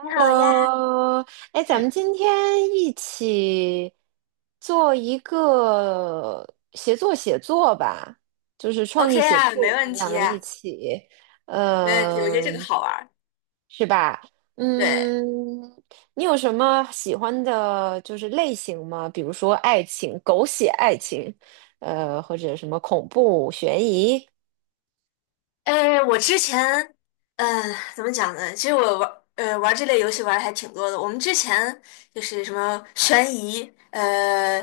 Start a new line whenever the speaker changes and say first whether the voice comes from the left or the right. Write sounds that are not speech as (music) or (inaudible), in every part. left: 你好呀，
right: 哎，咱
left: 嗯
right: 们今天一起做一个协作写作吧，就是创
left: ，OK
right: 意写
left: 啊，没
right: 作，咱
left: 问
right: 们两
left: 题
right: 个一
left: 呀，
right: 起，
left: 没问题，我觉得这个
right: 嗯。
left: 好玩儿。
right: 是吧？
left: 对，
right: 嗯，你有什么喜欢的，就是类型吗？比如说爱情、狗血爱情，或者什么恐怖、悬疑
left: 哎，我之前，怎么讲呢？其实我玩，玩这类游戏玩的还挺多的。我们之前就是什么悬疑，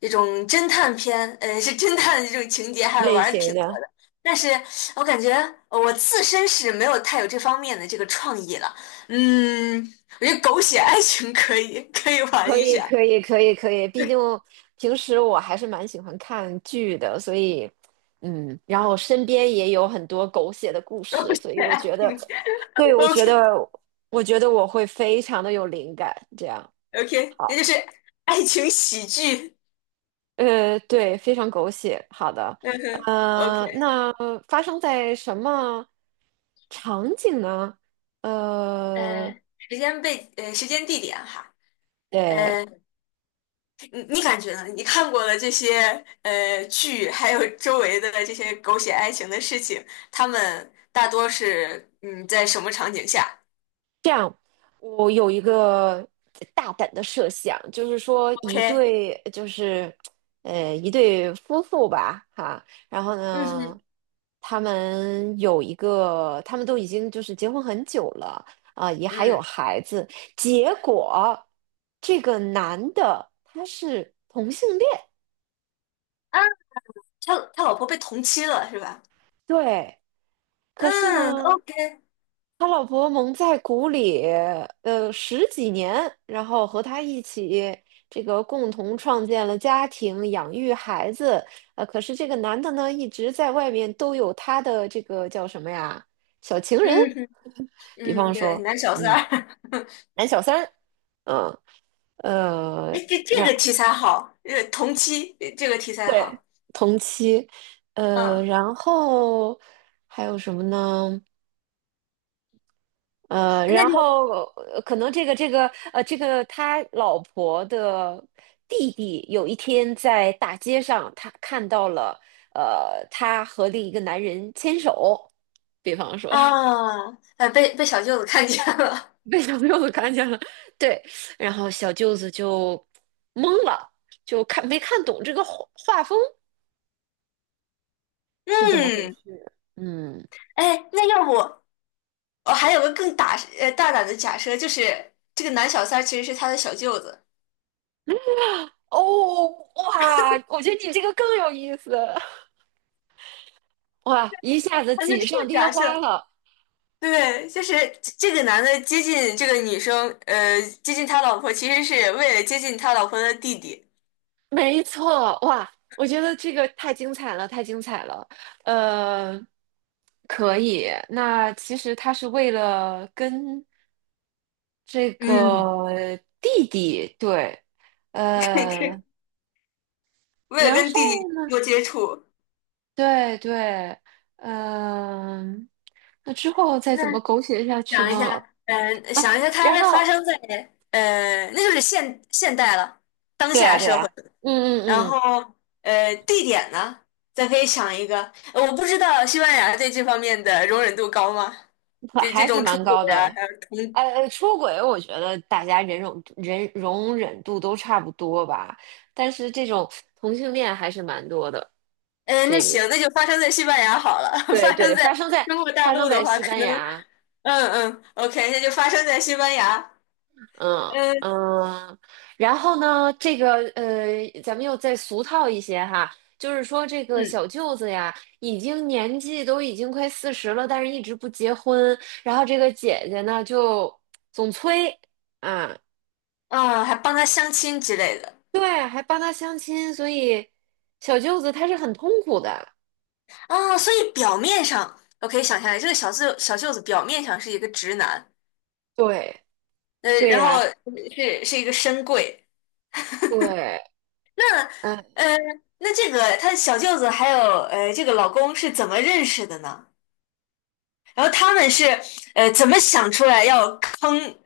left: 这种侦探片，是侦探的这种情节，还
right: 类
left: 玩的
right: 型
left: 挺多
right: 的？
left: 的。但是我感觉我自身是没有太有这方面的这个创意了。嗯，我觉得狗血爱情可以，可以玩
right: 可
left: 一
right: 以，
left: 下。
right: 可以，可以，可以。毕竟平时我还是蛮喜欢看剧的，所以，嗯，然后身边也有很多狗血的故
left: (laughs) 狗
right: 事，
left: 血
right: 所以我
left: 爱
right: 觉
left: 情
right: 得，对，
left: (laughs)
right: 我觉得，
left: ，OK。
right: 我觉得我会非常的有灵感。这样，
left: OK，这
right: 好，
left: 就是爱情喜剧。
right: 对，非常狗血。好的，
left: 嗯哼，OK，
right: 那发生在什么场景呢？呃，
left: 时间地点哈，
right: 对。
left: 呃，你感觉呢？你看过的这些剧，还有周围的这些狗血爱情的事情，他们大多是在什么场景下
right: 这样，我有一个大胆的设想，就是说一
left: ？OK，
right: 对，就是一对夫妇吧，哈，然后
left: 嗯
right: 呢，
left: 哼，
right: 他们有一个，他们都已经就是结婚很久了，啊，也还有
left: 嗯。
right: 孩子，结果这个男的他是同性恋。
left: 啊，他老婆被同妻了是吧？
right: 对，可是
left: 嗯
right: 呢，
left: ，OK，
right: 他老婆蒙在鼓里，十几年，然后和他一起这个共同创建了家庭，养育孩子。可是这个男的呢，一直在外面都有他的这个叫什么呀，小情人，
left: 嗯哼，
right: (laughs) 比
left: 嗯，
right: 方
left: 对，
right: 说，
left: 男小三
right: 嗯，
left: 儿，(laughs)
right: 男小三儿嗯，呃，
left: 哎，这这
right: 然
left: 个题材好，同妻这个题材
right: 对，
left: 好。
right: 同期，
left: 嗯，
right: 然后还有什么呢？
left: 那
right: 然
left: 就。
right: 后可能这个这个他老婆的弟弟有一天在大街上，他看到了他和另一个男人牵手，比方说 (laughs)
left: 啊，被小舅子看见了。
right: 被小舅子看见了，对，然后小舅子就懵了，就看没看懂这个画风
left: (laughs)
right: 是怎么回
left: 嗯，
right: 事。嗯，
left: 哎，那要不我还有个更大大胆的假设，就是这个男小三儿其实是他的小舅子。
right: 哦，哇，我觉得你这个更有意思，(laughs) 哇，一下子
left: 啊，就这
right: 锦上
left: 个
right: 添
left: 假设，
right: 花了。
left: 对，就是这个男的接近这个女生，接近他老婆，其实是为了接近他老婆的弟弟，
right: 没错，哇，我觉得这个太精彩了，太精彩了。呃，可以。那其实他是为了跟这
left: 嗯。
right: 个弟弟，对，
left: (laughs)
right: 呃，
left: 为了
right: 然
left: 跟弟
right: 后
left: 弟
right: 呢，
left: 多接触。
right: 对对，嗯，那之后再
left: 那
right: 怎么狗血下去
left: 想一
right: 呢？
left: 下，
right: 啊，
left: 想一下，
right: 然
left: 他发
right: 后，
left: 生在那就是现代了，当
right: 对呀，
left: 下
right: 对
left: 社会。
right: 呀，嗯
left: 然
right: 嗯
left: 后地点呢，咱可以想一个，我不知道西班牙对这方面的容忍度高吗？
right: 嗯，
left: 就这
right: 还是
left: 种出
right: 蛮
left: 轨
right: 高
left: 啊，
right: 的。
left: 还有同，
right: 哎出轨，我觉得大家忍容忍容忍度都差不多吧，但是这种同性恋还是蛮多的。
left: 那
right: 这一
left: 行，
right: 面
left: 那就发生在西班牙好了。(laughs)
right: 对
left: 发
right: 对，
left: 生在
right: 发生在
left: 中国大
right: 发生
left: 陆的
right: 在
left: 话，
right: 西
left: 可
right: 班
left: 能，
right: 牙，
left: 嗯嗯，OK，那就发生在西班牙。
right: 嗯
left: 嗯
right: 嗯，然后呢，这个咱们又再俗套一些哈，就是说这个
left: 嗯。
right: 小舅子呀，年纪都已经快40了，但是一直不结婚，然后这个姐姐呢就总催，啊，
left: 啊，还帮他相亲之类的。
right: 对，还帮他相亲，所以小舅子他是很痛苦的。
left: 啊，所以表面上我可以想象，这个小舅子表面上是一个直男，
right: 对，对
left: 然后
right: 呀，
left: 是一个深柜。
right: 对，嗯。
left: 呃，那这个他小舅子还有这个老公是怎么认识的呢？然后他们是怎么想出来要坑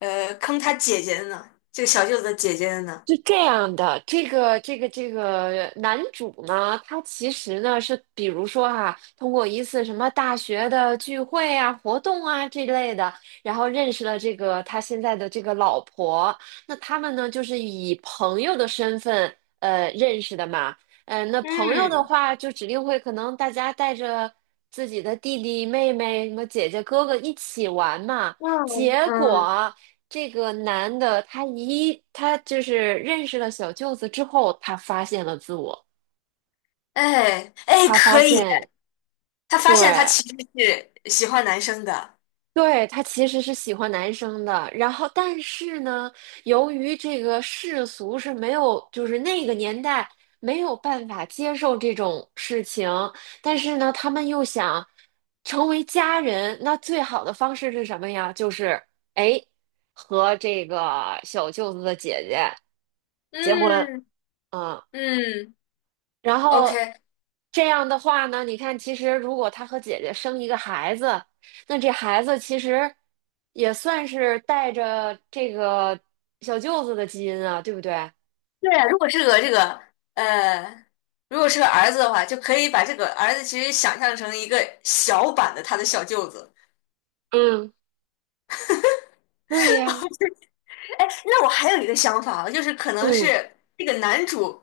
left: 坑他姐姐的呢？这个小舅子的姐姐的呢？
right: 是这样的，这个男主呢，他其实呢是，比如说哈，通过一次什么大学的聚会啊、活动啊这类的，然后认识了这个他现在的这个老婆。那他们呢，就是以朋友的身份认识的嘛。嗯，那朋友的
left: 嗯
right: 话，就指定会可能大家带着自己的弟弟、妹妹、什么姐姐、哥哥一起玩嘛。
left: 嗯
right: 结
left: 嗯，
right: 果。这个男的，他就是认识了小舅子之后，他发现了自我，
left: 哎哎，
right: 他发
left: 可以，
right: 现，
left: 他发
right: 对，
left: 现他其实是喜欢男生的。
right: 对，她其实是喜欢男生的，然后但是呢，由于这个世俗是没有，就是那个年代没有办法接受这种事情，但是呢，他们又想成为家人，那最好的方式是什么呀？就是哎，和这个小舅子的姐姐结婚，
left: 嗯
right: 嗯。
left: 嗯
right: 然后
left: ，OK，
right: 这样的话呢，你看，其实如果他和姐姐生一个孩子，那这孩子其实也算是带着这个小舅子的基因啊，对不对？
left: 对啊，如果是个这个呃，如果是个儿子的话，就可以把这个儿子其实想象成一个小版的他的小舅子。
right: 嗯，对呀。
left: 哎，那我还有一个想法啊，就是可能
right: 嗯
left: 是这个男主，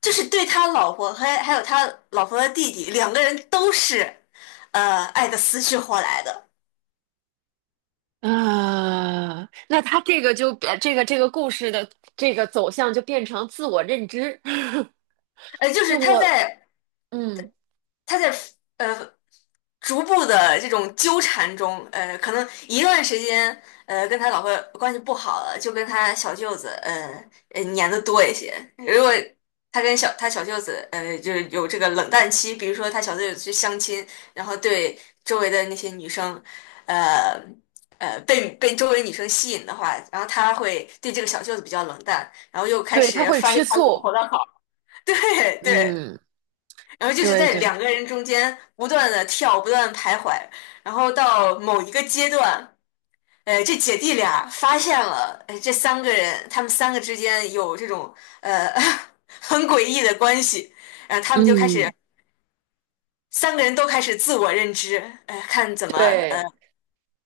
left: 就是对他老婆还有他老婆的弟弟两个人都是，爱的死去活来的。
right: 啊，那他这个就变这个故事的这个走向就变成自我认知，(laughs)
left: 就
right: 就
left: 是他
right: 我
left: 在
right: 嗯，
left: 他在呃逐步的这种纠缠中，可能一段时间，跟他老婆关系不好了，就跟他小舅子，粘的多一些。如果他跟他小舅子，就是有这个冷淡期，比如说他小舅子去相亲，然后对周围的那些女生，呃，被周围女生吸引的话，然后他会对这个小舅子比较冷淡，然后又开
right: 对，他
left: 始
right: 会
left: 发现
right: 吃
left: 他老
right: 醋，
left: 婆的好，(laughs) 对对。
right: 嗯，
left: 然后就是
right: 对
left: 在
right: 对，
left: 两个人中间不断的跳，不断地徘徊，然后到某一个阶段，这姐弟俩发现了，这三个人他们三个之间有这种呃 (laughs) 很诡异的关系，然后他们就开始
right: 嗯
left: 三个人都开始自我认知，看怎么呃
right: 对，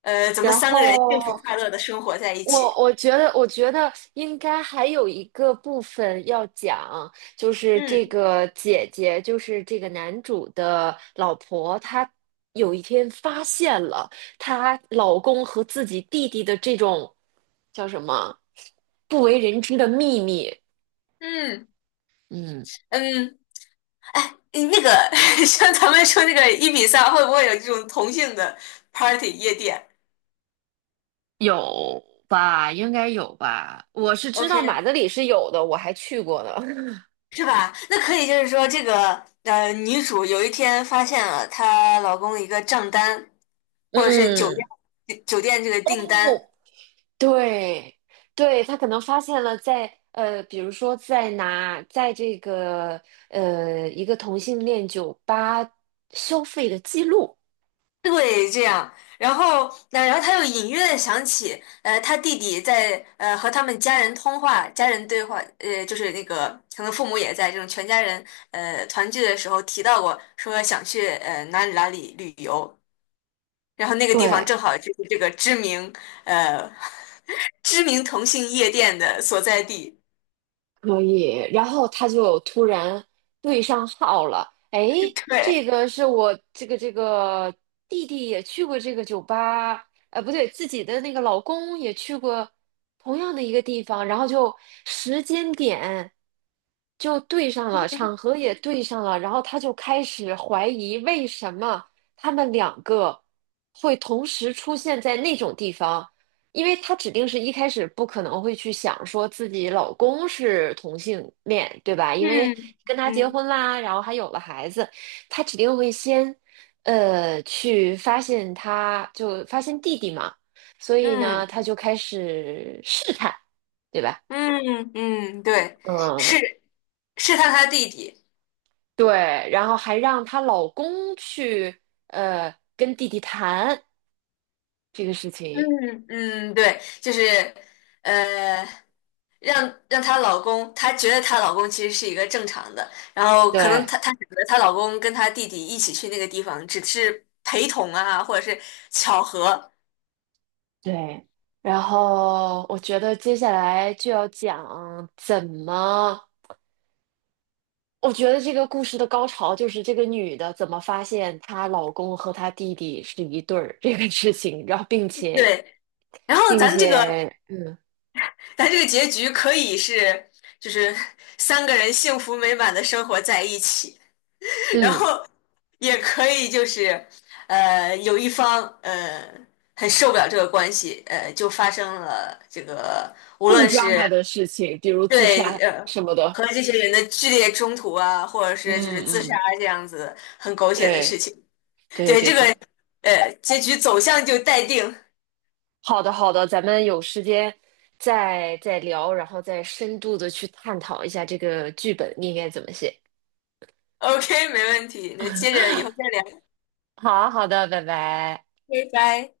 left: 怎么
right: 然
left: 三个人
right: 后
left: 幸福快乐的生活在一
right: 我
left: 起。
right: 我觉得，我觉得应该还有一个部分要讲，就是这
left: 嗯
right: 个姐姐，就是这个男主的老婆，她有一天发现了她老公和自己弟弟的这种叫什么不为人知的秘密。
left: 嗯
right: 嗯，
left: 嗯，哎，那个 (laughs) 像咱们说那个一比三，会不会有这种同性的 party 夜店
right: 有吧？应该有吧？我是知道马
left: ？OK，
right: 德里是有的，我还去过呢。
left: 是吧？那可以，就是说，这个女主有一天发现了她老公一个账单，
right: (laughs)
left: 或者是酒店
right: 嗯。
left: 酒店这个订单，
right: 哦。对，对，他可能发现了在，比如说在拿在这个一个同性恋酒吧消费的记录，
left: 对，这样。然后，那然后她又隐约的想起，她弟弟在和他们家人通话，家人对话，就是那个可能父母也在这种全家人团聚的时候提到过，说想去哪里哪里旅游。然后那个地方
right: 对
left: 正好就是这个知名呃 (laughs) 知名同性夜店的所在地。
right: 可以，然后他就突然对上号了。哎，这
left: 对，
right: 个是我这个弟弟也去过这个酒吧，不对，自己的那个老公也去过同样的一个地方，然后就时间点就对上了，场合也对上了，然后他就开始怀疑为什么他们两个会同时出现在那种地方。因为她指定是一开始不可能会去想说自己老公是同性恋，对吧？因为
left: 嗯
right: 跟他结
left: 嗯
right: 婚啦，然后还有了孩子，她指定会先，去发现他就发现弟弟嘛，所以呢，
left: 嗯
right: 她就开始试探，对吧？
left: 嗯嗯，对，
right: 嗯，
left: 是他弟弟。
right: 对，然后还让她老公去，跟弟弟谈这个事情，
left: 嗯嗯，对，就是呃，让让她老公，她觉得她老公其实是一个正常的，然后可能
right: 对。
left: 她选择她老公跟她弟弟一起去那个地方，只是陪同啊，或者是巧合。
right: 对，然后我觉得接下来就要讲怎么，我觉得这个故事的高潮就是这个女的怎么发现她老公和她弟弟是一对儿这个事情，然后并且
left: 对，然后
right: 并
left: 咱这
right: 且
left: 个。
right: 嗯
left: 但这个结局可以是，就是 (laughs) 三个人幸福美满的生活在一起，(laughs) 然
right: 嗯
left: 后也可以就是，有一方很受不了这个关系，就发生了这个，无
right: 更
left: 论是
right: drama 的事情，比如自
left: 对
right: 杀什么的。
left: 和这些人的剧烈冲突啊，或者
right: 嗯
left: 是就是自杀
right: 嗯，
left: 这样子很狗血的事
right: 对
left: 情，
right: 对
left: 对
right: 对
left: 这个
right: 对，
left: 结局走向就待定。
right: 好的好的，咱们有时间再聊，然后再深度的去探讨一下这个剧本应该怎么写。
left: OK，没问题，那接着以后再聊，
right: 好好的，拜拜。
left: 拜拜。